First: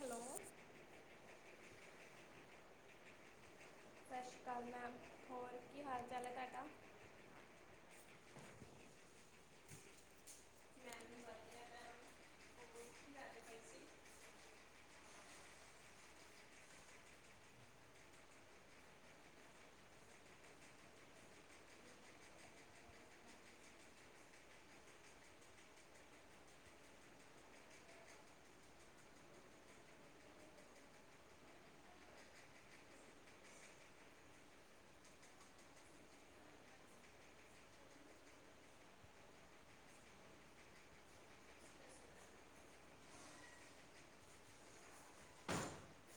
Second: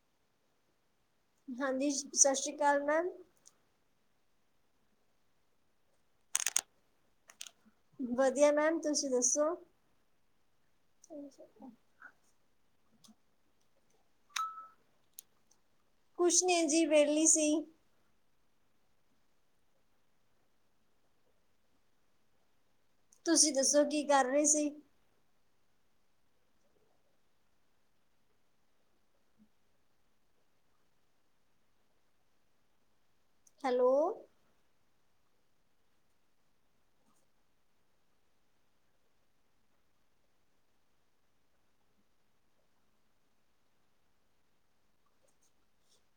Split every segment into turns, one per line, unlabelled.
Hello ਸਤਿ
ਹਾਂਜੀ ਸਤਿ ਸ੍ਰੀ ਅਕਾਲ ਮੈਮ,
ਸਤਿ ਸ਼੍ਰੀ ਅਕਾਲ ਮੈਮ ਹੋਰ ਕੀ ਹਾਲ ਚਾਲ ਐ ਤੁਹਾਡਾ?
ਵਧੀਆ ਮੈਮ, ਤੁਸੀਂ ਦੱਸੋ?
ਮੈਮ ਵਧੀਆ ਮੈਮ ਹੋਰ ਕੀ ਕਰਦੇ ਪਏ ਸੀ
ਕੁਝ ਨੀ ਜੀ ਵਿਹਲੀ ਸੀ। ਤੁਸੀਂ ਦੱਸੋ ਕੀ ਕਰ ਰਹੇ ਸੀ? ਹੈਲੋ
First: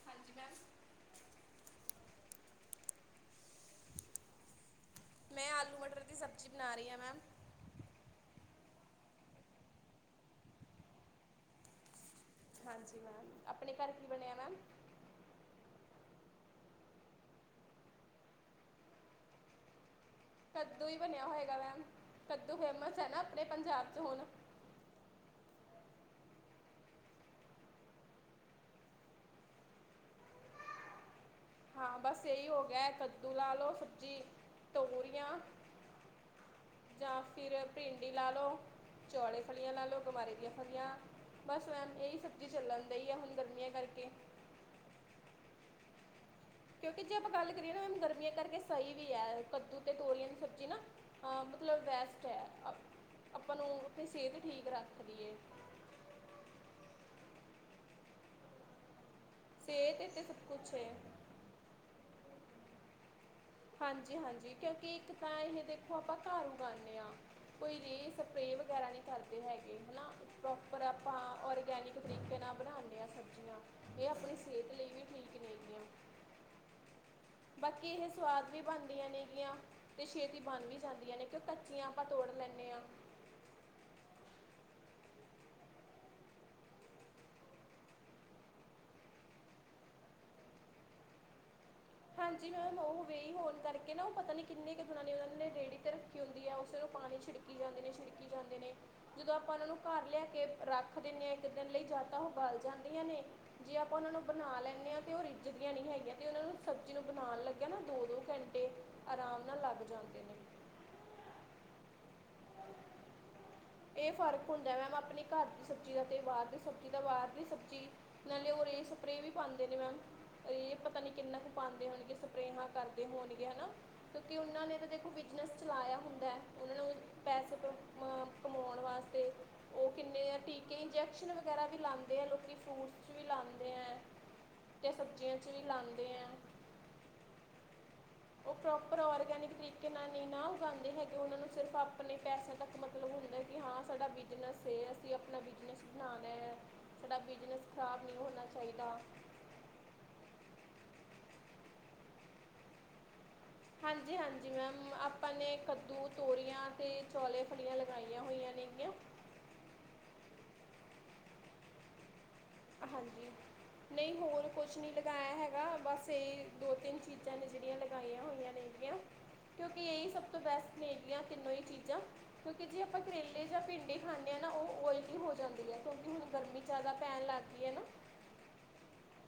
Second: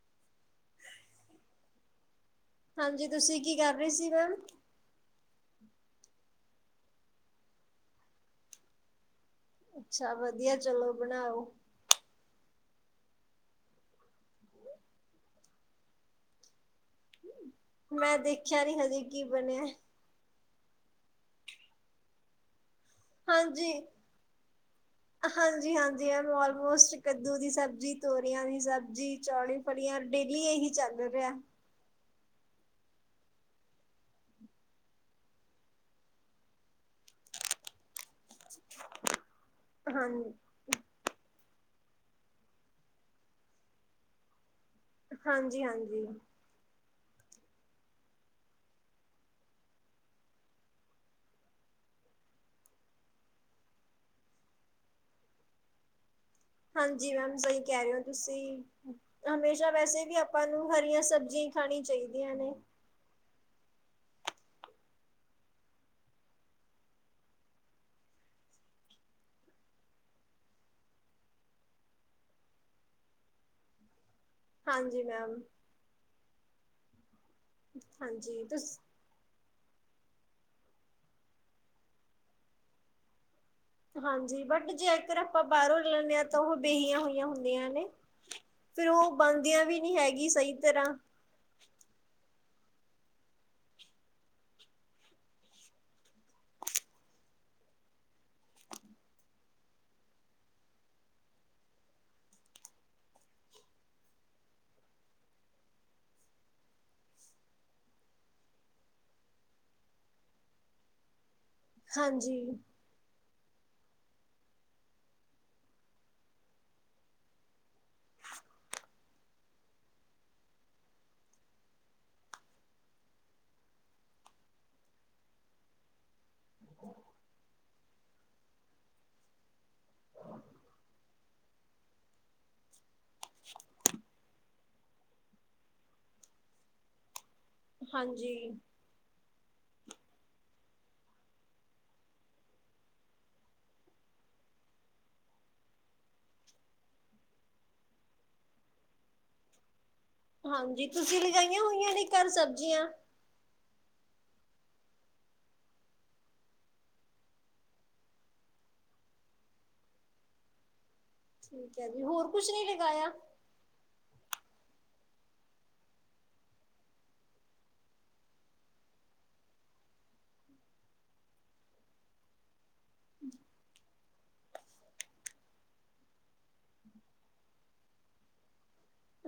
ਹਾਂਜੀ ਮੈਮ
ਹਾਂਜੀ ਤੁਸੀਂ ਕੀ ਕਰ ਰਹੇ ਸੀ ਮੈਮ
ਮੈਂ ਆਲੂ ਮਟਰ ਦੀ ਸਬਜ਼ੀ ਬਣਾ ਰਹੀ ਆ ਮੈਮ
ਅੱਛਾ ਵਧੀਆ ਚਲੋ ਬਣਾਓ
ਹਾਂਜੀ ਮੈਮ ਆਪਣੇ ਘਰ ਕੀ ਬਣਿਆ ਮੈਮ
ਮੈਂ ਦੇਖਿਆ ਨੀ ਹਜੇ ਕੀ ਬਣਿਆ
ਕੱਦੂ ਹੀ ਬਣਿਆ ਹੋਏਗਾ ਮੈਮ ਕੱਦੂ ਫੇਮਸ ਹੈ ਨਾ ਆਪਣੇ
ਹਾਂਜੀ
ਪੰਜਾਬ 'ਚ ਹੁਣ
ਹਾਂਜੀ ਹਾਂਜੀ ਆਲਮੋਸਟ ਕੱਦੂ ਦੀ ਸਬਜ਼ ਤੋਰੀਆਂ ਦੀ ਸਬਜ਼ੀ ਚੌਲੀ ਫਲੀਆਂ ਡੇਲੀ ਇਹੀ ਚੱਲਦਾ ਪਿਆ
ਹਾਂ ਬਸ ਇਹੀ ਹੋ ਗਿਆ ਕੱਦੂ ਲਾ ਲੋ ਸਬਜ਼ੀ ਤੋਰੀਆਂ ਜਾਂ ਫਿਰ ਭਿੰਡੀ ਲਾ ਲੋ ਚੌਲੇ ਫਲੀਆਂ ਲਾ ਲੋੋ
ਹਾਂ
ਗਮਾਰੇ ਦੀਆਂ ਫਲੀਆਂ ਬਸ ਮੈਮ ਇਹੀ ਸਬਜ਼ੀ ਚੱਲਣਦੀ ਆ ਹੁਣ ਗਰਮੀਆਂ ਕਰਕੇ
ਹਾਂਜੀ ਹਾਂਜੀ
ਕਿਉਂਕਿ ਜੇ ਆਪਾਂ ਗੱਲ ਕਰੀਏ ਨਾ ਗਰਮੀਆਂ ਕਰਕੇ ਸਹੀ ਵੀ ਹੈ ਕੱਦੂ ਅਤੇ ਤੋਰੀਆਂ ਦੀ ਸਬਜ਼ੀ ਨਾ ਮਤਲਬ ਬੈਸਟ ਹੈ ਆਪਾਂ ਨੂੰ ਸਿਹਤ ਵੀ ਠੀਕ ਰੱਖਦੀ ਹੈ
ਹਾਂਜੀ ਮੈਮ ਸਹੀ ਕਹਿ ਰਹੇ ਹੋ ਤੁਸੀਂ ਹਮੇਸ਼ਾ
ਸਿਹਤ
ਵੈਸੇ
ਤੇ
ਵੀ
ਸਭ
ਆਪਾਂ ਨੂੰ
ਕੁਛ ਏ
ਹਰੀਆਂ ਸਬਜ਼ੀਆਂ ਹੀ ਖਾਣੀ ਚਾਹੀਦੀ
ਹਾਂਜੀ ਹਾਂਜੀ ਕਿਉਂਕਿ ਇੱਕ ਤਾਂ ਇਹ ਦੇਖੋ ਆਪਾਂ ਘਰ ਉਗਾਉਂਦੇ ਹਾਂ ਕੋਈ ਸਪਰੇ ਵਗੈਰਾ ਨਹੀਂ ਕਰਦੇ ਹੈਗੇ ਹਨਾ ਪ੍ਰੋਪਰ ਆਪਾਂ ਔਰਗੈਨਿਕ ਤਰੀਕੇ ਨਾਲ ਬਨਾਣੇ ਹਾਂ ਸਬਜ਼ੀਆਂ ਇਹ ਆਪਣੀ ਸਿਹਤ ਲਈ
ਹਾਂਜੀ
ਵੀ
ਮੈਮ
ਠੀਕ ਨੇਗੀਆਂ ਬਾਕੀ ਇਹ
ਹਾਂਜੀ
ਸਵਾਦ ਵੀ
ਤੁਸ
ਬਣਦੀਆਂ ਨੇਗੀਆਂ ਤੇ ਛੇਤੀ ਬਣ ਵੀ ਜਾਂਦੀਆਂ ਨੇ ਕਿਉਂ ਕੱਚੀਆਂ ਆਪਾਂ ਤੋੜ ਲੈਂਦੇ ਹਾਂ
ਹਾਂਜੀ ਬਟ ਜੇਕਰ ਆਪਾਂ ਬਾਹਰੋਂ ਲੈਂਦੇ ਹਾਂ ਤਾਂ ਉਹ ਬੇਹੀਆਂ ਹੋਈਆਂ ਹੁੰਦੀਆਂ ਨੇ ਫੇਿਰ ਉਹ ਬਣਦੀਆਂ ਵੀ ਨਹੀਂੀ ਹੈਗੀ ਸਹੀ ਤਰ੍ਹਾਂ
ਹਾਂਜੀ ਮੈਮ ਉਹ ਵੇਹੀ ਹੋਣ ਕਰਕੇ ਨਾ ਉਹ ਪਤਾ ਨਹੀਂ ਕਿੰਨੇ ਕੁ ਗੁਣਾ ਨੇ ਉਹਨਾਂ ਨੇ ਰੇਹੜੀ ' ਰੱਖੀ ਹੁੰਦੀ ਹੈ ਉਸੇਨ ਨੂੰ ਪਾਣੀ ਛਿੜਕੀ ਜਾਂਦੇ ਨੇ ਛਿੜਕੀ ਜਾਂਦੇ ਨੇ ਜਦੋਂ ਆਪਾਂ ਉਹਨਾਂ ਨੂੰ ਘਰ ਲਿਆ ਕੇ ਰੱਖ ਦਿੰਦੇ ਹਾਂ ਇੱਕ ਦਿਨ ਲਈ ਜਾਂ ਤਾਂ ਉਹ ਬਲ ਜਾਂਦੀਆਂ ਨੇ ਜੇ ਆਪਾਂ ਉਹਨਾਂ ਨੂੰ ਬਣਾ ਲੈਂਦੇ ਹਾਂ ਤਾਂ ਉਹ ਰਿੱਝਦੀਆਂ ਨਹੀਂ ਹੈਗੀਆਂ ਤੇ ਉਹਨਾਂ ਨੂੰ ਸਬਜ਼ੀ ਨੂੰ ਬਣਾਉਣ ਲੱਗਿਆ ਨਾ ਦੋ ਦੋ ਘੰਟੇ ਆਰਾਮ ਨਾਲ ਲੱਗ ਜਾਂਦੇ ਨੇ
ਹਾਂਜੀ
ਫਰਕ ਹ ਮੈਮ ਆਪਣੇ ਘਰ ਦੀ ਸਬਜ਼ੀ ਦਾ ਤੇ ਬਾਹਰ ਦੀ ਸਬਜ਼ੀ ਦਾ ਬਾਹਰ ਦੀ ਸਬਜ਼ੀ ਨਾਲੇ ਉਹ ਸਪਰੇਅ ਵੀ ਪਾਉਂਦੇ ਨੇ ਮੈਮ ਪਤਾ ਨੀ ਕਿੰਨਾ ਕੁ ਪਾਉਂਦੇ ਹੋਣਗੇ ਸਪਰੇਹਾਂ ਕਰਦੇ ਹੋਣਗੇ ਹਨਾ ਕਿਉਂਕਿ ਉਹਨਾਂ ਨੇ ਤਾਂ ਦੇਖੋ ਬਿਜਨਸ ਚਲਾਇਆ ਹੁੰਦਾ ਉਹਨਾਂ ਨੂੰ ਪੈਸੇ ਕਮਾਉਣ ਵਾਸਤੇ ਉਹ ਕਿੰਨੇ ਆ ਟੀਕੇ ਇੰਜੈਕਸ਼ਨ ਵਗੈਰਾ ਵੀ ਲਾਉਂਦੇ ਆ ਲੋਕੀ ਫਰੂਟਸ ਚ ਵੀ ਲਾਉਂਦੇ ਹੈ ਤੇ ਸਬਜ਼ੀਆਂ ਚ ਵੀ ਲਾਉਂਦੇ ਹੈ
ਹਾਂਜੀ
ਉਹ ਪ੍ਰੋਪਰ ਔਰਗੈਨਿਕ ਤਰੀਕੇ ਨਾਲ ਨਹੀਂ ਨਾ ਉਗਾਉਂਦੇ ਹੈਗੇ ਉਹਨਾਂ ਨੂੰ ਸਿਰਫ਼ ਆਪਣੇ ਪੈਸਿਆਂ ਤੱਕ ਮਤਲਬ ਹੁੰਦਾ ਕਿ ਹਾਂ ਸਾਡਾ ਬਿਜ਼ਨਸ ਅਸੀਂ ਆਪਣਾ ਬਿਜਨਸ ਬਣਾਣਾ ਹੈ ਸਾਡਾ ਬਿਜਨਸ ਖ਼ਰਾਬ ਨਹੀਂ ਹੋਣਾ ਚਾਹੀਦਾ
ਹਾਂਜੀ ਤੁਸੀਂ ਲਗਾਈਆਂ ਹੋਈਆਂ ਨੇ ਘਰ ਸਬਜ਼ੀਆਂ
ਹਾਂਜੀ-ਹਾਂਜੀ ਮੈਮ ਆਪਾਂ ਨੇ ਕੱਦੂ ਤੋਰੀਆਂ ਅਤੇ ਚੌਲੇ ਫਲੀਆਂ ਲਗਾਈਆਂ ਹੋਈਆਂ ਨੇਗੀਆਂ
ਠੀਕ ਹੈ ਜੀ ਹੋਰ ਕੁਛ ਨੀ ਲਗਾਇਆ
ਹਾਂਜੀ ਨਹੀਂ ਹੋਰ ਕੁਛ ਕੁਛ ਨਹੀਂੀ ਲਗਾਇਆ ਹੈਗਾ ਬਸ ਇਹ ਦੋ ਤਿੰਨ ਚੀਜ਼ਾਂ ਨੇ ਜਿਹੜੀਆਂ ਲਗਾਈਆਂ ਹੋਈਆਂ ਨੇਲੀਆਂ ਕਿਉਂਕਿ ਇਹੀ ਸਭ ਤੋਂ ਬੈਸਟ ਨੇਲੀਆਂ ਤਿੰਨੋ ਹੀ ਚੀਜ਼ਾਂ ਕਿਉਂਕਿ ਜੇ ਆਪਾਂ ਕਰੇਲੇ ਜਾਂ ਭਿੰਡੇ ਖਾਂਦੇ ਹਾਂ ਨਾ ਉਹ ਓਇਲੀ ਹੋ ਜਾਂਦੀ ਹੈ ਕਿਉਂਕਿ ਹੁਣ ਗਰਮੀ ਜ਼ਿਆਦਾ ਪੈਣ ਲੱਗ ਗਈ ਹੈ ਨਾ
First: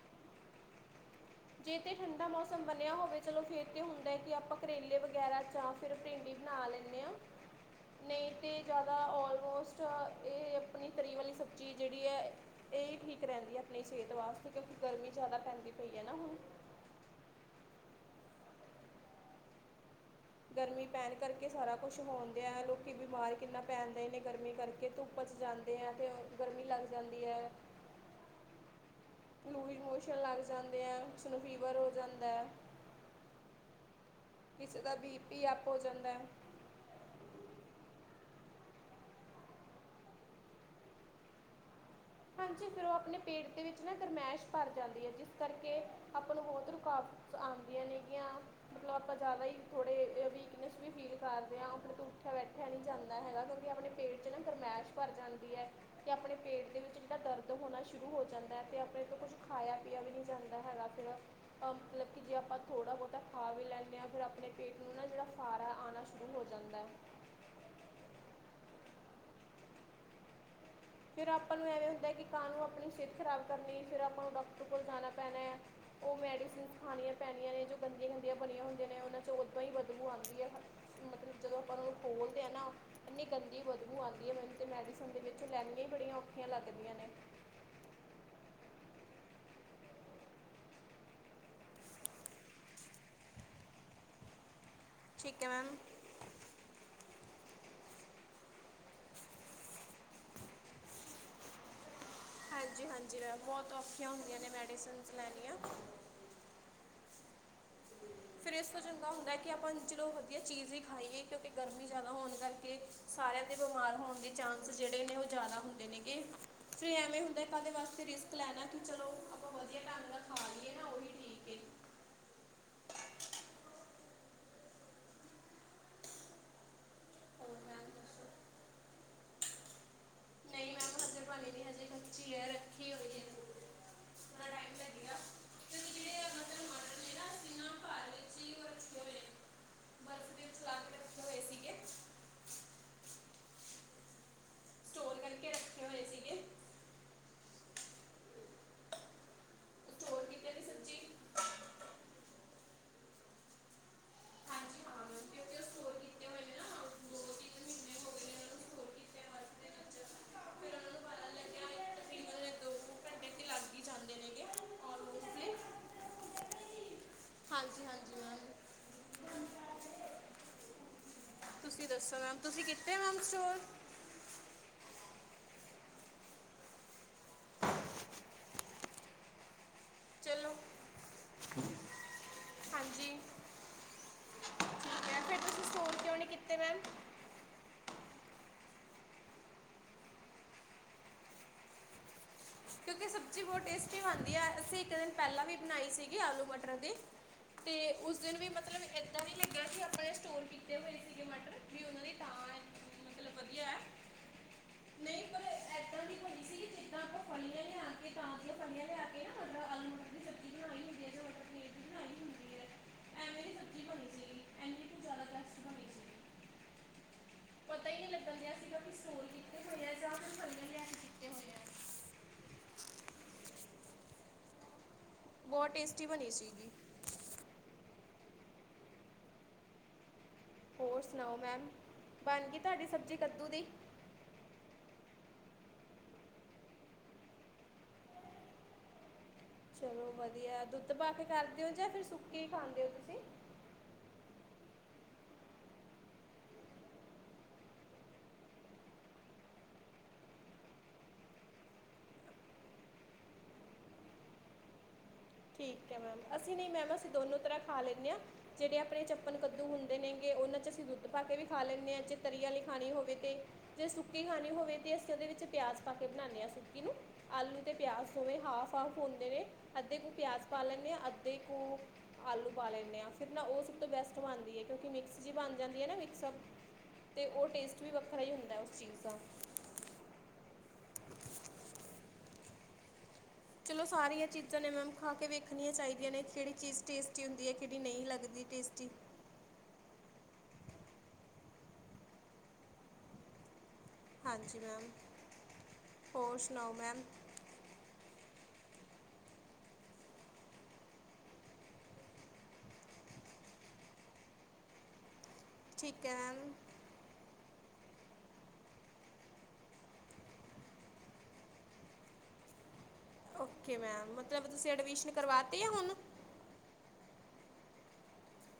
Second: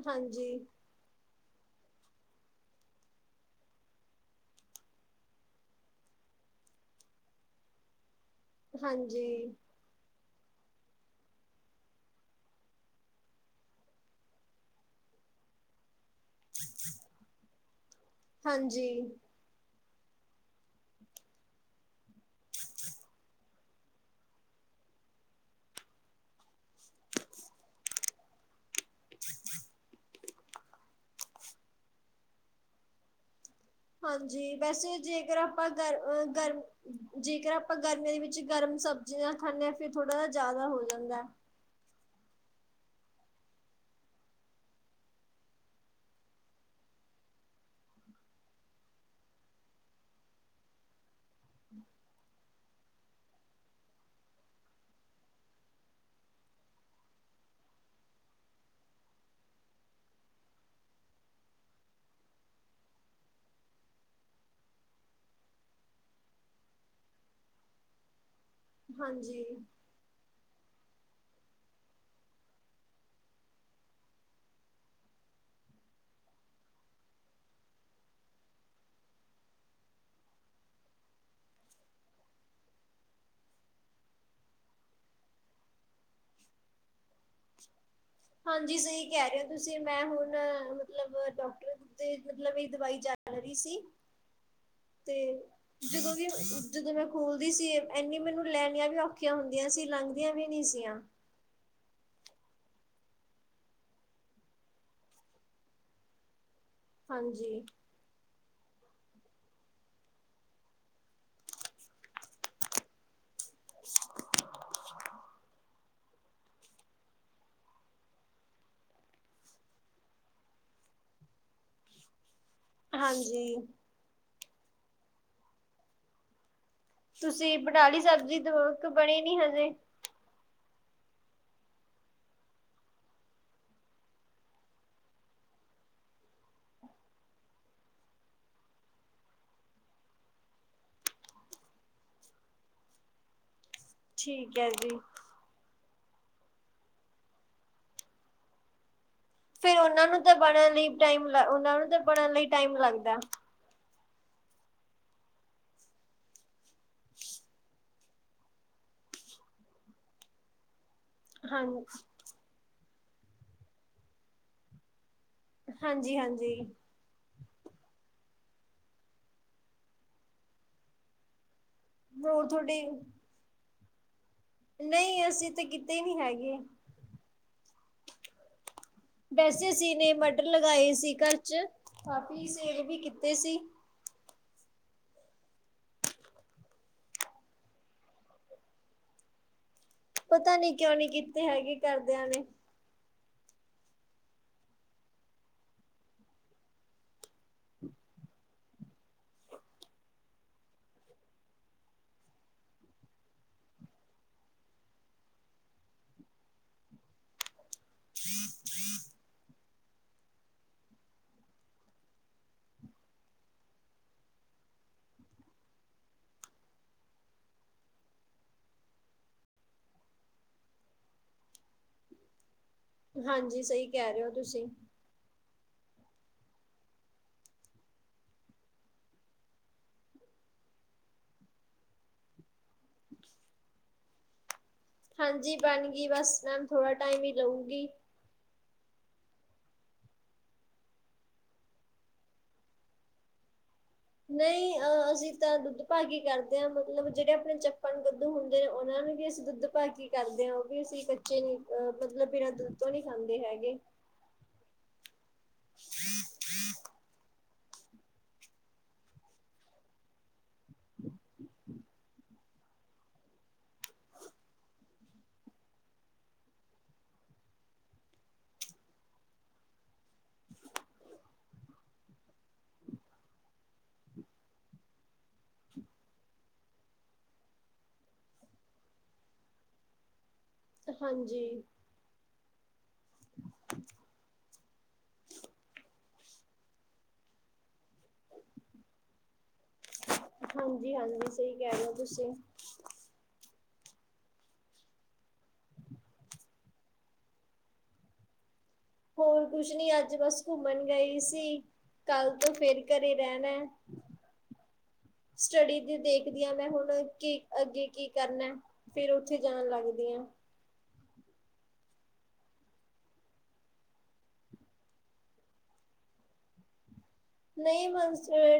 ਹਾਂਜੀ
ਜੇ ਤੇ ਠੰਢਾ ਮੌਸਮ ਬਣਿਆ ਹੋਵੇ ਚਲੋ ਫੇਰ ਤੇ ਹੁੰਦਾ ਕਿ ਆਪਾਂ ਕਰੇਲੇ ਵਗੈਰਾ ਜਾਂ ਫਿਰ ਭਿੰਡੀ ਬਣਾ ਲੈਂਦੇ ਹਾਂ ਨਹੀਂ ਅਤੇ ਜ਼ਿਆਦਾ
ਹਾਂਜੀ
ਔਲਮੋਸਟ ਇਹ ਆਪਣੀ ਤਰੀ ਵਾਲੀ ਸਬਜ਼ੀ ਜਿਹੜੀ ਹੈ ਇਹਹੀ ਠੀਕ ਰਹਿੰਦੀ ਹੈ ਆਪਣੀ ਸਿਹਤ ਵਾਸਤੇ ਕਿਉਂਕਿ ਗਰਮੀ ਜ਼ਿਆਦਾ ਪੈਂਦੀ ਪਈ ਸੀ
ਹਾਂਜੀ
ਗਰਮੀ ਪੈਣ ਕਰਕੇ ਸਾਰਾ ਕੁਛ ਹੋਉਂਦੇ ਹੈ ਲੋਕ ਬਿਮਾਰ ਕਿੰਨਾ ਪੈਣਦੇ ਨੇ ਗਰਮੀ ਕਰਕੇ ਧੁੱਪ ਚਚ ਜਾਂਦੇ ਹੈ ਤੇ ਗਰਮੀ ਲੱਗ ਜਾਂਦੀ ਹੈ ਲੂਜ਼ ਮੋਸ਼ਨ ਲੱਗ ਜਾਂਦੇ ਹੈ ਉਸਨੂੰ ਫੀਵਰ ਹੋ ਜਾਂਦਾ ਹੈ
ਹਾਂਜੀ ਵੈਸੇ ਜੇਕਰ ਆਪਾਂ
ਹੋ
ਗਰ
ਜਾਂਦਾ ਹੈ।
ਗਰਮ ਜੇਕਰ ਆਪਾਂ ਗਰਮੀੀਆਂ ਦੇ ਵਿੱਚ ਵਿੱਚ ਗਰਮ ਸਬਜ਼ੀਆਂ ਖਾਂਦੇ ਹਾਂ ਫਿਰ ਥੋੜਾ ਜ ਜ਼ਿਆਦਾ ਹੋ ਜਾਂਦਾ
ਹਾਂਜੀ ਫਿਰ ਉਹ ਆਪਣੇ ਪੇਟ ਦੇ ਵਿੱਚ ਨਾ ਗਰਮੈਸ਼ ਭਰ ਜਾਂਦੀ ਹੈ ਜਿਸ ਕਰਕੇ ਆਪਾਂ ਨੂੰ ਬਹੁਤ ਰੁਕਾਵਟ ਆਉਂਦੀਆਂ ਨੇਗੀਆਂ ਮਤਲਬ ਆਪਾਂ ਜ਼ਿਆਦਾ ਹੀ ਥੋੜੇ ਵੀਕਨਸ ਵੀ ਫੀਲ ਕਰਦੇ ਹਾਂ ਤ ਉੱਠਿਆ ਬੈਠਿਆ ਨਹੀਂੀ ਜਾਂਦਾ ਹੈਗਾ ਕਿਉਂਕਿ ਆਪਣੇ ਪੇਟ ਚ ਨਾ ਗਰਮੈਸ਼ ਭਰ ਜਾਂਦੀ ਹੈ ਤੇ ਆਪਣੇ ਪੇਟ ਦੇ ਵਿੱਚ ਤਾਂ ਦਰਦ ਹੋਣਾ ਸ਼ੁਰੂ ਹੋ ਜਾਂਦਾ ਹੈ ਤੇ ਆਪਣੇ ਤੋਂ ਕੁਝ ਖਾਇਆ ਪੀਆ ਵੀ ਨਹੀਂੀ ਜਾਂਦਾ ਹੈਗਾ ਫਿਰ ਅਹ ਮਤਲਬ ਕਿ ਜੇ ਆਪਾਂ ਥੋੜ੍ਹਾ ਬਹੁਤਾ ਖਾ ਵੀ ਲੈਂਦੇ ਹਾਂ ਫਿਰ ਆਪਣੇ ਪੇਟ ਨੂੰ ਨਾ ਜਿਹੜਾ ਫਾਰਾ ਆਉਣਾ ਸ਼ੁਰੂ ਹੋ ਜਾਂਦਾ ਹੈ
ਹਾਂਜੀ
ਫਿਰ ਆਪਾਂ ਨੂੰ ਐਵੇਂ ਹੁੰਦਾ ਹੈ ਕਿ ਕਾਂ ਨੂੰ ਆਪਣੀ ਸਿਹਤ ਖ਼ਰਾਬ ਕਰਨੀ ਫਿਰ ਆਪਾਂ ਨੂੰ ਡਾਕਟਰ ਕੋਲ ਜਾਣਾ ਪੈਣਾ ਹੈ ਉਹ ਮੈਡੀਸਨ ਖਾਣੀਆਂ ਪੈਣੀਆਂ ਨੇ ਜੋ ਗੰਦੀਆਂ ਗੰਦੀਆਂ ਬਣੀਆਂ ਹੁੰਦੀਆਂ ਨੇ ਉਹਨਾਂ ਚੋਂ ਉਓਦੋਂ ਹੀ ਵਧਬੂ ਆਉਂਦੀ ਹੈ ਮਤਲਬ ਜਦੋਂ ਆਪਾਂ ਉਹ ਨੂੰ ਖੋਲਦੇ ਹਾਂ ਨਾ ਇੰਨੀ ਗੰਦੀ ਵਧਬੂ ਆਉਂਦੀ ਹੈ ਮੈਨੂੰ ਤੇ ਮੈਡੀਸਨ ਦੇ ਵਿੱਚ ਲੈ ਬੜੀਆਂ ਔਖੀਆਂ ਲੱਗਦੀਆਂ ਨੇ
ਹਾਂਜੀ ਸਹੀ ਕਹਿ ਰਹੇ ਹੋ ਤੁਸੀਂ ਮੈਂ ਹੁਣ ਮਤਲਬ ਡਾਕਟਰ ਤੇ ਮਤਲਬ ਇਹ ਦਵਾਈ ਜਾ ਰਹੀ ਸੀ ਤੇ
ਠੀਕ ਹੈ ਮੈਮ
ਜਦੋਂ ਵੀ ਜਦੋਂ ਮੈਂ ਖੂਲਦੀ ਸੀ ਇੰਨੀ ਮੈਨੂੰ ਲੈਣੀਆਂ ਵੀ ਔਖੀਆਂ ਹੁੰਦੀਆਂ ਸੀ ਲੰਘਦੀਆਂ ਵੀ ਨੀ ਸੀੀਆਂ
ਹਾਂਜੀ-ਹਾਂਜੀ ਮੈਮ ਬਹੁਤ ਔਖੀਆਂ ਹੁੰਦੀਆਂ ਨੇ ਮੈਡੀਸਨਸ ਲੈਣੀਆਂ
ਹਾਂਜੀ
ਫਿਰ ਇਸ ਤੋਂ ਚੰਗਾ ਹੁੰਦਾ ਹੈ ਕਿ ਆਪਾਂ ਚਲੋ ਵਧੀਆ ਚੀਜ਼ ਹੀ ਖਾਈਏ ਕਿਉਂਕਿ ਗਰਮੀ ਜ਼ਿਆਦਾ ਹੋਣ ਕਰਕੇ ਸਾਰਿਆਂ ਦੇ ਬਿਮਾਰ ਹੋਣ ਦੇ ਚਾਂਸ ਜਿਹੜੇ ਨੇ ਉਹ ਜ਼ਿਆਦਾੁੰ ਨੇ ਫਿਰ ਐਵੇਂ ਹੁੰਦਾ ਕਦੇ ਵਾਸਤੇ ਰਿਸਕ ਲੈਣਾ ਕਿ ਚਲੋ ਆਪਾਂ ਵਧੀਆ ਤੰਗ ਨਾਲ ਖਾ ਲਈਏ ਨਾ ਉਹੀ ਠੀਕ
ਹਾਂਜੀ
ਹੋਰ
ਤੁਸੀਂ
ਮੈਮ
ਬਨੀ
ਦੱਸੋ
ਸਬਜ਼ੀ ਤੋਂ ਬਣੇ ਨੀ ਹਜੇ
ਸ਼ੀਅ ਰੱਖੀ ਹੋਈ ਹੈ ਥੋੜਾ ਟਾਈਮ ਲੱਗੇਗਾ ਕਿਉਂਕਿ ਜਿਹੜੇ ਮਤਲਬ ਮਟਰ ਨੇ ਨਾ ਅਸੀਂ ਨਾ ਘਰ ਵਿੱਚ ਹੀ ਉਹ ਰੱਖੇ ਹੋਏ ਨੇ ਬਰਫ ਦੇ ਵਿੱਚ ਲਾ ਕੇ ਰੱਖੇ ਹੋਏ ਸੀਗੇ
ਠੀਕ ਹੈ ਜੀ
ਸਟੋਰ ਕਰਕੇ ਰੱਖੇ ਹੋਏ ਸੀਗੇ
ਫਿਰ ਉਹਨਾ ਨੂੰ
ਸਟੋਰ ਕੀਤੇ ਦੀ
ਬਣਨ ਲਈ
ਸਬਜ਼ੀ
ਉਹ ਨੂੰ ਬਣਨ ਲਈ ਟਮ ਲਗਦਾ
ਹਾਂਜੀ ਹਾਂ ਮੈਮ ਕਿਉਂਕਿ ਉਹ ਸਟੋਰ ਕੀਤੇ ਹੋਏ ਨੇ ਨਾ ਦੋ ਤਿੰਨ ਮਹੀਨੇ ਹੋ ਗਏ ਨੇ ਉਹਨਾਂ ਨੂੰ ਸਟੋਰ ਕੀਤੇ ਬਰਫ ਦੇ ਵਿੱਚ ਫਿਰ ਉਹਨਾਂ ਨੂੰ ਪਤਾ ਲੱਗਿਆ
ਹਾਂਜੀ
ਇਹ ਤਕਰੀਬਨ ਦੋ ਘੰਟੇ ਤੇ ਲੱਗ ਹੀ ਜਾਂਦੇ ਨੇਗੇ ਆਲਮੋਸਟਲੀ
ਹਾਂਜੀ ਹਾਂਜੀ।
ਹਾਂਜੀ ਹਾਂਜੀ ਮ ਤੁਸੀਂ ਦੱਸੋ ਮੈਮ
ਹੋਰ
ਤੁਸੀਂ
ਤੁਹਾਡੇ
ਕਿੱਥੇ ਮੈਮ ਸਟੋਰ
ਨਹੀਂ ਅਸੀਂ ਤਾਂ ਕੀਤੇ ਨੀ ਹੈਗੇ ਬੈਸੇ ਸੀਨੇ ਮਟਰ
ਚਲੋ
ਲਗਾਏ ਸੀ ਘਰ ਚ ਕਾਫੀ ਸੇਵ ਵੀ
ਹਾਂਜੀ
ਕੀਤੇ ਸੀ
ਠੀਕ ਹੈ ਫਿਰ ਤੁਸੀਂ ਸਟੋਰ ਕਿਉਂ ਨਹੀਂ ਕੀਤੇ ਮੈਮ
ਪਤਾ ਨੀ ਕਿਉਂ ਨੀ ਕੀਤੇ ਹੈਗੇ ਕਰਦਿਆਂ ਨੇ।
ਸਬਜ਼ੀ ਬਹੁਤ ਟੇਸਟੀ ਬਣਦੀ ਹੈ ਅਸੀਂ ਇੱਕ ਦਿਨ ਪਹਿਲਾਂ ਵੀ ਬਣਾਈ ਸੀਗੀ ਆਲੂ ਮਟਰ ਦੀ ਤੇ ਉਸ ਦਿਨ ਵੀ ਮਤਲਬ ਦਾਂ ਵੀ ਲਗਿਆ ਸੀ ਆਪਣੇ ਸਟੋਰ ਕੀਤੇ ਹੋਏ ਸੀਗੇ ਮਟਰ ਮਤਲਬ ਵਧੀਆ ਨਹੀਂ ਪਰਦਾਂ ਦੀ ਜ
ਥੀ ਥ੍ਰੀ।
ਮਤਲਬ ਆਲੂ ਮਟਰ ਦੀ ਸਬਜ਼ੀ ਬਣਾਈ ਹੁੰਦੀ ਹੈ ਜਾਂ ਮਟਰ ਪਨੀਰ ਦੀ ਬਣਾਈ ਹੁੰਦੀ ਹੈ ਐਵੇਂ ਦੀ ਸਬਜ਼ੀ ਬਣੀ ਸੀਗੀ ਐਨੀ ਕੁ ਜ਼ਿਆਦਾ ਟੈਸਟ ਬਣੀ ਸੀਗੀ ਪਤਾ ਹੀ ਨਹੀਂ ਲੱਗਾ ਗਿਆ ਸੀਗਾ ਕਿ ਸੋਰ ਕੀਤੇ ਹੋਏ ਆ ਜਾਂ ਫਿਰ ਲੈਨ ਕੀਤੇ ਹੋਏ ਹੈ।
ਹਾਂਜੀ ਸਹੀ ਕਹਿ ਰਹੇ ਹੋ ਤੁਸੀਂ
ਬਹੁਤ ਟੇਸਟੀ ਬਣੀ ਸੀਗੀ। ਹੋਰ ਸੁਣਾਓ ਮੈਮ ਬਣ ਗਈ ਤੁਹਾਡੀ ਸਬਜ਼ੀ ਕੱਦੂ ਦੀ
ਹਾਂਜੀ ਬਣ ਗਈ ਬਸ ਮੈਮ ਥੋੜਾ ਟਾਈਮ ਹੀ ਲਊਗੀ।
ਚਲੋ ਵਧੀਆ ਦੁੱਧ ਪਾ ਕੇ ਕਰਦੇ ਹੋ ਜਾਂ ਫਿਰ ਸੁੱਕੀ ਖਾਂਦੇ ਹੋ ਤੁਸੀਂ
ਨਹੀਂ ਅਹ ਅਸੀਂ ਤਾਂ ਦੁੱਧ ਭਾਗੀ ਕਰਦੇ ਹਾਂ ਮਤਲਬ ਜਿਹੜੇ ਆਪਣੇ ਚੱਪਣ ਕੱਦੂ ਹੁੰਦੇ ਨੇ ਉਹਨਾਂ ਨੂੰ ਵੀ ਅਸੀਂ ਦੁੱਧ ਭਾਗੀ ਕਰਦੇ ਹਾਂ ਉਹ ਵੀ ਅਸੀਂ ਕੱਚੇ ਨੀ ਅਹ ਮਤਲਬ ਬਿਨਾਂ ਦੁੱਧ ਤੋਂ ਨਹੀਂ ਖਾਂਦੇ ਹੈਗੇ।
ਠੀਕ ਹੈ ਮੈਮ ਅਸੀਂ ਨਹੀਂ ਮੈਮ ਅਸੀਂ ਦੋਨੋ ਤਰ੍ਹਾਂ ਖਾ ਲੈਂਦੇ ਹਾਂ ਜਿਹੜੇ ਆਪਣੇ ਚੱਪਣ ਕੱਦੂ ਹੁੰਦੇ ਨੇਗੇ ਉਹਨਾਂ ਚ ਅਸੀਂ ਦੁੱਧ ਪਾ ਕੇ ਵੀ ਖਾ ਲੈਂਦੇ ਹਾਂ ਜੇ ਤਰੀ ਵਾਲੀ ਖਾਣੀ ਹੋਵੇ ਤੇ ਜੇ ਸੁੱਕੀ ਖਾਣੀ ਹੋਵੇ ਤੇ ਅਸੀਂ ਉਹਦੇ ਵਿੱਚ ਪਿਆਜ ਪਾ ਕੇ ਬਣਾਉਦੇ ਹਾਂ ਸੁੱਕੀ ਨੂੰ ਆਲੂ ਤੇ ਪਿਆਜ ਹੋਵੇ ਹਾਫ ਹਾਫ ਹੁੰਦੇ ਨੇ ਅੱਧੇ ਕੁ ਪਿਆਜ਼ ਪਾ ਲੈਂਦੇ ਹਾਂ ਅੱਧੇ ਕੁ ਆਲੂ ਪਾ ਲੈਂਦੇ ਹਾਂ ਫਿਰ ਨਾ ਉਹ ਸਭ ਤੋਂ ਬੈਸਟ ਬਣਦੀ ਹੈ ਕਿਉਂਕਿ ਮਿਕਸ ਜਿ ਬਣ ਜਾਂਦੀ ਹੈ ਨਾ ਮਿਕਸਪ ਤੇ ਉਹ ਟੇਸਟ ਵੀ ਵੱਖਰਾ ਹੀ ਹੁੰਦਾ ਉਸ ਚੀਜ਼ ਦਾ
ਹਾਂਜੀ।
ਚਲੋ ਸਾਰੀਆਂ ਚੀਜ਼ਾਂ ਨੇ ਮੈਮ ਖਾ ਕੇ ਵੇਖਣੀਆਂ ਚਾਹੀਦੀਆਂ ਨੇ ਕਿਹੜੀ ਚੀਜ਼ ਟੇਸਟੀ ਹੁੰਦੀ ਹੈ ਕਿਹੜੀ ਨਹੀਂ ਲੱਗਦੀ ਟੇਸਟੀ।
ਹਾਂਜੀ ਹਾਂਜੀ ਸਹੀ ਕਹਿ ਰਹੇ ਹੋ ਤੁਸੀਂ
ਹਾਂਜੀ ਮੈਮ ਹੋਰ ਸੁਣਾਓ ਮੈਮ?
ਹੋਰ ਕੁਛ ਨੀ ਅੱਜ ਬਸ ਘੁੰਮਣ ਗਈ ਸੀ ਕੱਲ੍ਹ ਤੋਂ ਫਿਰ ਘਰੇ ਰਹਿਣਾ। ਸਟੱਡੀ ਦੀ
ਠੀਕ ਹੈ
ਦੇਖਦੀ
ਮੈਮ
ਹਾਂ ਮੈਂ ਹੁਣ ਕੀ ਅੱਗੇ ਕੀ ਕਰਨਾ ਫੇਰ ਉੱਥੇ ਜਾਣ ਲੱਗਦੀ ਹ।
ਓ ਮੈਮ ਮਤਲਬ ਤੁਸੀਂ ਐਡਮਿਸ਼ਨ ਕਰਵਾਤੇ ਆ ਹੁਣ
ਨਹੀਂ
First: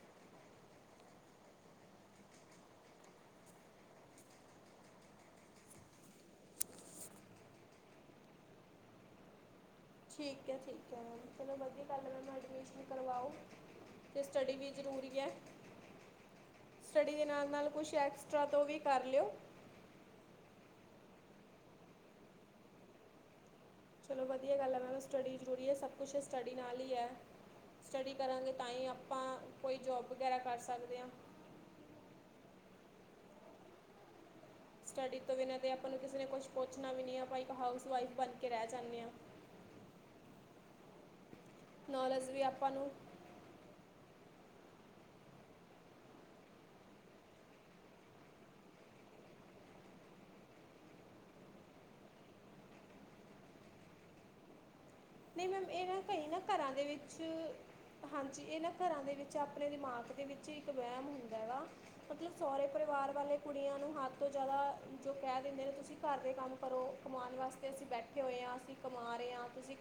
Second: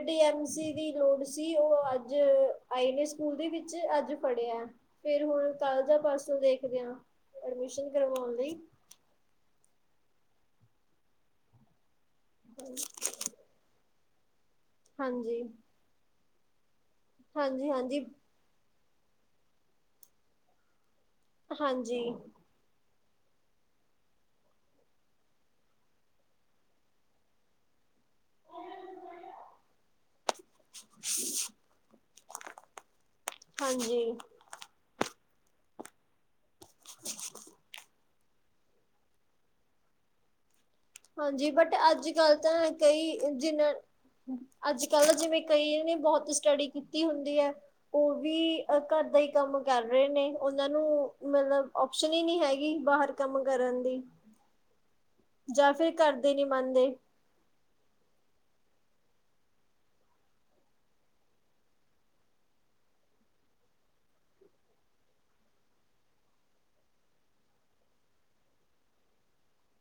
ਡੀਮ ਸੀ ਦੀ ਲੋੜ ਸੀ ਉਹ ਅੱਜ ਆਏ ਨੇ ਸਕੂਲ ਦੇ ਵਿੱਚ ਅੱਜ ਫੜਿਆ ਫਿਰ ਹੁਣ ਕਾਲਜਾਂ ਪਾਸੋਂ ਦੇਖਦਿਆਂ ਐਡਮਿਸ਼ਨ ਕਰਵਾਉਣ ਲਈ।
ਠੀਕ ਹੈ ਠੀਕ ਹੈ ਮੈ ਚਲੋ ਵਗੇ। ਪਲ ਮ ਐਡਮਿਸ਼ਨ ਕਰਵਾਓ। ਤੇ ਸਟੱਡੀ ਵੀ ਜ਼ਰੂਰੀ ਹੈ।
ਹਾਂਜੀ
ਸਟੱਡੀ ਦੇ ਨਾਲ ਨਾਲ
ਹਾਂਜੀ
ਕੁਛ
ਹਾਂਜੀ
ਐਕਸਟਰਾ ਤੋਂ ਵੀ ਪਰ ਲਓ
ਹਾਂਜੀ।
ਚਲੋ ਵਧੀਆ ਗੱਲ ਹੈ ਮਨ ਸਟੱਡੀ ਜ਼ਰੂਰੀ ਹੈ ਸਭ ਕੁਛ ਸਟੱਡੀ ਨਾਲ ਹੀ ਹੈ। ਸਟੱਡੀ ਕਰਾਂਗੇ ਤਾਂ ਹੀ ਆਪਾਂ ਕੋਈ ਜੋਬ ਵਗੈਰਾ ਕਰ ਸਕਦੇ ਹਾਂ।
ਹਾਂਜੀ।
ਤੋਂ ਬਿਨਾਂ ਆਪਾਂ ਨੂੰ ਕਿਸੇ ਨੇ ਕੁਛ ਸੋਚਣਾ ਵੀ ਨਹੀਂ ਹੈ ਆਪਾਂ ਇੱਕ ਹਾਊਸ ਵਾਈਫ ਬਣ ਕੇ ਰਹਿ ਜਾਂਦੇ ਹਾਂ।
ਹਾਂਜੀ ਬਟ ਅੱਜ
ਨੌਲੇਜ
ਕੱਲ੍ਹ
ਵੀ
ਤਾਂ
ਆਪਾਂ ਨੂੰ
ਕਈ ਜਿਨਾਂ ਅੱਜ ਕਲ ਜਿਵੇਂ ਕਈਆ ਨੇ ਬਹੁਤ ਸਟੱਡੀ ਕੀਤੀ ਹੁੰਦੀ ਹੈ ਉਹ ਵੀ ਘਰ ਦਾ ਹੀ ਕੰਮ ਕਰ ਰਹੇ ਨੇ ਉਹਨਾ ਨੂੰ ਮਤਲਬ ਓਪਸ਼ਨ ਹੀ ਨੀ ਹੈਗੀ ਬਾਹਰ ਕੰਮ ਕਰਨ ਦੀ
ਨਹੀਂ ਮੈਮ
ਜਾਂ
ਇਹ
ਫਿਰ
ਨਾ ਕਈ
ਕਰਦੇ
ਨਾ
ਨੀ
ਘਰਾਂ ਦੇ
ਮੰਨਦੇ।
ਵਿੱਚ ਹਾਂਜੀ ਇਹ ਨਾ ਘਰਾਂ ਦੇ ਵਿੱਚ ਆਪਣੇ ਦਿਮਾਗ ਦੇ ਵਿੱਚ ਇੱਕ ਵਹਿਮ ਹੁੰਦਾ ਵਾ ਮਤਲਬ ਸਹੁਰੇ ਪਰਿਵਾਰ ਵਾਲੇ ਕੁੜੀਆਂ ਨੂੰ ਹੱਦ ਤੋਂ ਜ਼ਿਆਦਾ ਜੋ ਕਹਿ ਦਿੰਦੇ ਨੇ ਤੁਸੀਂ ਘਰ ਦੇ ਕੰਮ ਕਰੋ ਕਮਾਉਣ ਵਾਸਤੇ ਅਸੀਂ ਬੈਠੇ ਹੋਏ ਹਾਂ ਅਸੀਂ ਕਮਾ ਰਹੇ ਹਾਂ ਤੁਸੀਂ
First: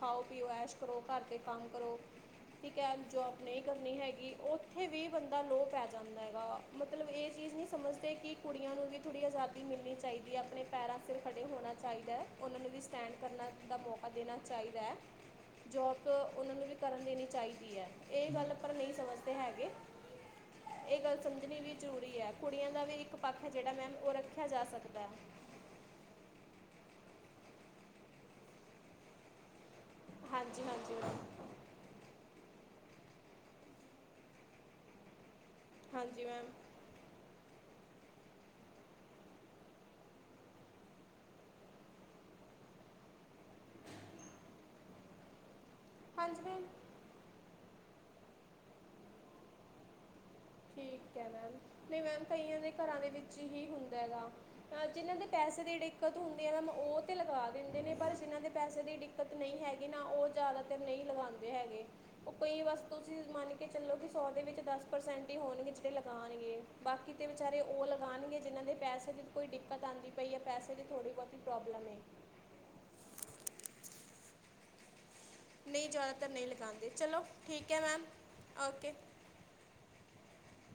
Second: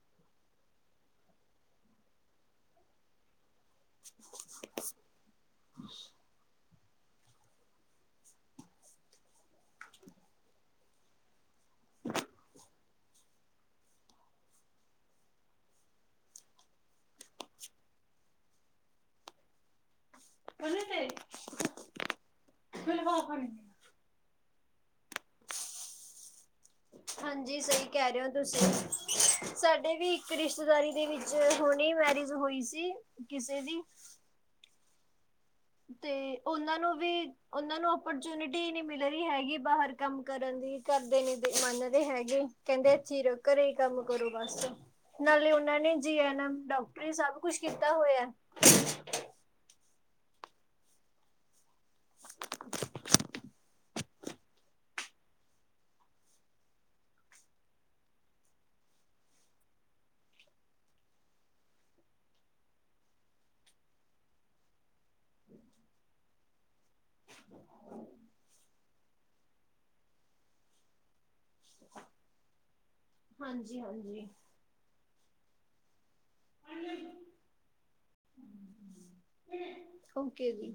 ਖਾਓ ਪੀਓ ਐਸ਼ ਕਰੋ ਘਰ ਦੇ ਕੰਮ ਕਰੋ ਠੀਕ ਹੈ ਜੋਬ ਨਹੀਂ ਕਰਨੀ ਹੈਗੀ ਉੱਥੇ ਵੀ ਬੰਦਾ ਲੋਅ ਪੈ ਜਾਂਦਾ ਐਗਾ ਮਤਲਬ ਇਹ ਚੀਜ਼ ਨਹੀਂ ਸਮਝਦੇ ਕਿ ਕੁੜੀਆਂ ਨੂੰ ਵੀ ਥੋੜ੍ਹੀ ਆਜ਼ਾਦੀ ਮਿਲਣੀ ਚਾਹੀਦੀ ਏ ਆਪਣੇ ਪੈਰਾਂ ਸਿਰ ਖੜੇ ਹੋਣਾ ਚਾਹੀਦਾ ਉਹਨਾਂ ਨੂੰ ਵੀ ਸਟੈਂਡ ਕਰਨਾ ਦਾ ਮੌਕਾ ਦੇਣਾ ਚਾਹੀਦਾ ਹੈ ਜੋਬ ਉਹਨਾਂ ਨੂੰ ਵੀ ਕਰਨ ਦੇਣੀ ਚਾਹੀਦੀ ਹੈ ਇਹ ਗੱਲ ਪਰ ਨਹੀਂ ਸਮਝਦੇ ਹੈਗੇ ਇਹ ਗੱਲ ਸਮਝਣੀ ਵੀ ਜ਼ਰੂਰੀ ਹੈ ਕੁੜੀਆਂ ਦਾ ਵੀ ਇੱਕ ਪੱਖ ਜਿਹੜਾ ਮੈਮ ਉਹ ਰੱਖਿਆ ਰੱਖਿਆ ਜਾ ਸਕਦਾ ਹੈ
ਹਾਂਜੀ ਸਹੀ ਕਹਿ ਰਹੇ ਹੋ ਤੁਸੀਂ ਸਾਡੇ ਵੀ ਇੱਕ
ਹਾਂਜੀ
ਰਿਸ਼ਤੇਦਾਰੀ
ਹਾਂਜੀ
ਦੇ
ਮੈਮ
ਵਿੱਚ ਹੁਣੇ ਮੈਰਿਜ ਹੋਈ ਸੀ ਕਿਸੇ ਦੀ ਤੇ
ਹਾਂਜੀ ਮੈਮ
ਉਹਨਾਂ ਨੂੰ ਵੀ ਉਹਨਾਂ ਨੂੰ ਓਪਰਚਿਓਨਟੀ ਨੀ ਮਿਲ ਰਹੀ ਹੈਗੀ ਬਾਹਰ ਕੰਮ ਕਰਨ ਦੀ ਘਰਦੇ ਨੀ ਮੰਨਦੇ ਹੈਗੇ ਕਹਿੰਦੇ ਇੱਥੇ ਰਹੋ ਘਰੇ ਕੰਮ ਕਰੋ ਬਸ ਨਾਲੇ ਨਾਲੇ ਜੀ ਐਨ
ਹਾਂਜੀ
ਐਮ
ਮੈਮ
ਡਾਕਟਰੀ ਸਭ ਸਭ‌ ਕੁਛ ਕੀਤਾ ਹੋਇਆ
ਠੀਕ ਹੈ ਮੈਮ ਨਹੀਂ ਮੈਮ ਕਈਆਂ ਦੇ ਘਰਾਂ ਦੇ ਵਿੱਚ ਹੀ ਹੁੰਦਾ ਹੈਗਾ ਜਿਹਨਾਂ ਦੇ ਪੈਸੇ ਦੀ ਦਿੱਕਤ ਹੁੰਦੀ ਹੈ ਮੈਮ ਉਹ ਤੇ ਲਗਾ ਦਿੰਦੇ ਨੇ ਪਰ ਜਿਹਨਾਂ ਦੇ ਪੈਸੇ ਦੀ ਦਿੱਕਤ ਨਹੀਂ ਹੈਗੀ ਨਾ ਉਹ ਜ਼ਿਆਦਾਤਰ ਨਹੀਂ ਲਗਾਦੇ ਹੈਗੇ ਉਹ ਕਈ ਬਸ ਤੁਸੀਂ ਮੰਨ ਕੇ ਚਲੋ ਕਿ ਸੌ ਦੇ ਵਿੱਚ ਦਸ ਪਰਸੈਂਟ ਹੋਣਗੇ ਜਿਹੜੇ ਲਗਾਣਗੇ ਬਾਕੀ ਤਾਂ ਵਿਚਾਰੇ ਉਹ ਲਗਾਣਗੇ ਜਿਨ੍ਹਾਂ ਦੇ ਪੈਸੇ ਕੋਈ ਦਿੱਕਤ ਆਦੀ ਪਈ ਏ ਪੈਸੇ ਦੀ ਥੋੜ੍ਹੀ ਬਹੁਤੀ ਪ੍ਰੋਬਲਮ ਹੈ
ਹਾਂਜੀ, ਹਾਂਜੀ
ਨਹੀਂ ਜਾਣਾ ਤਾਂ ਨਹੀਂ ਲਗਾਂਦੇ ਚਲੋ ਠੀਕ ਹੈ ਮੈਮ ਓਕੇ
ਓਕੇ ਜੀ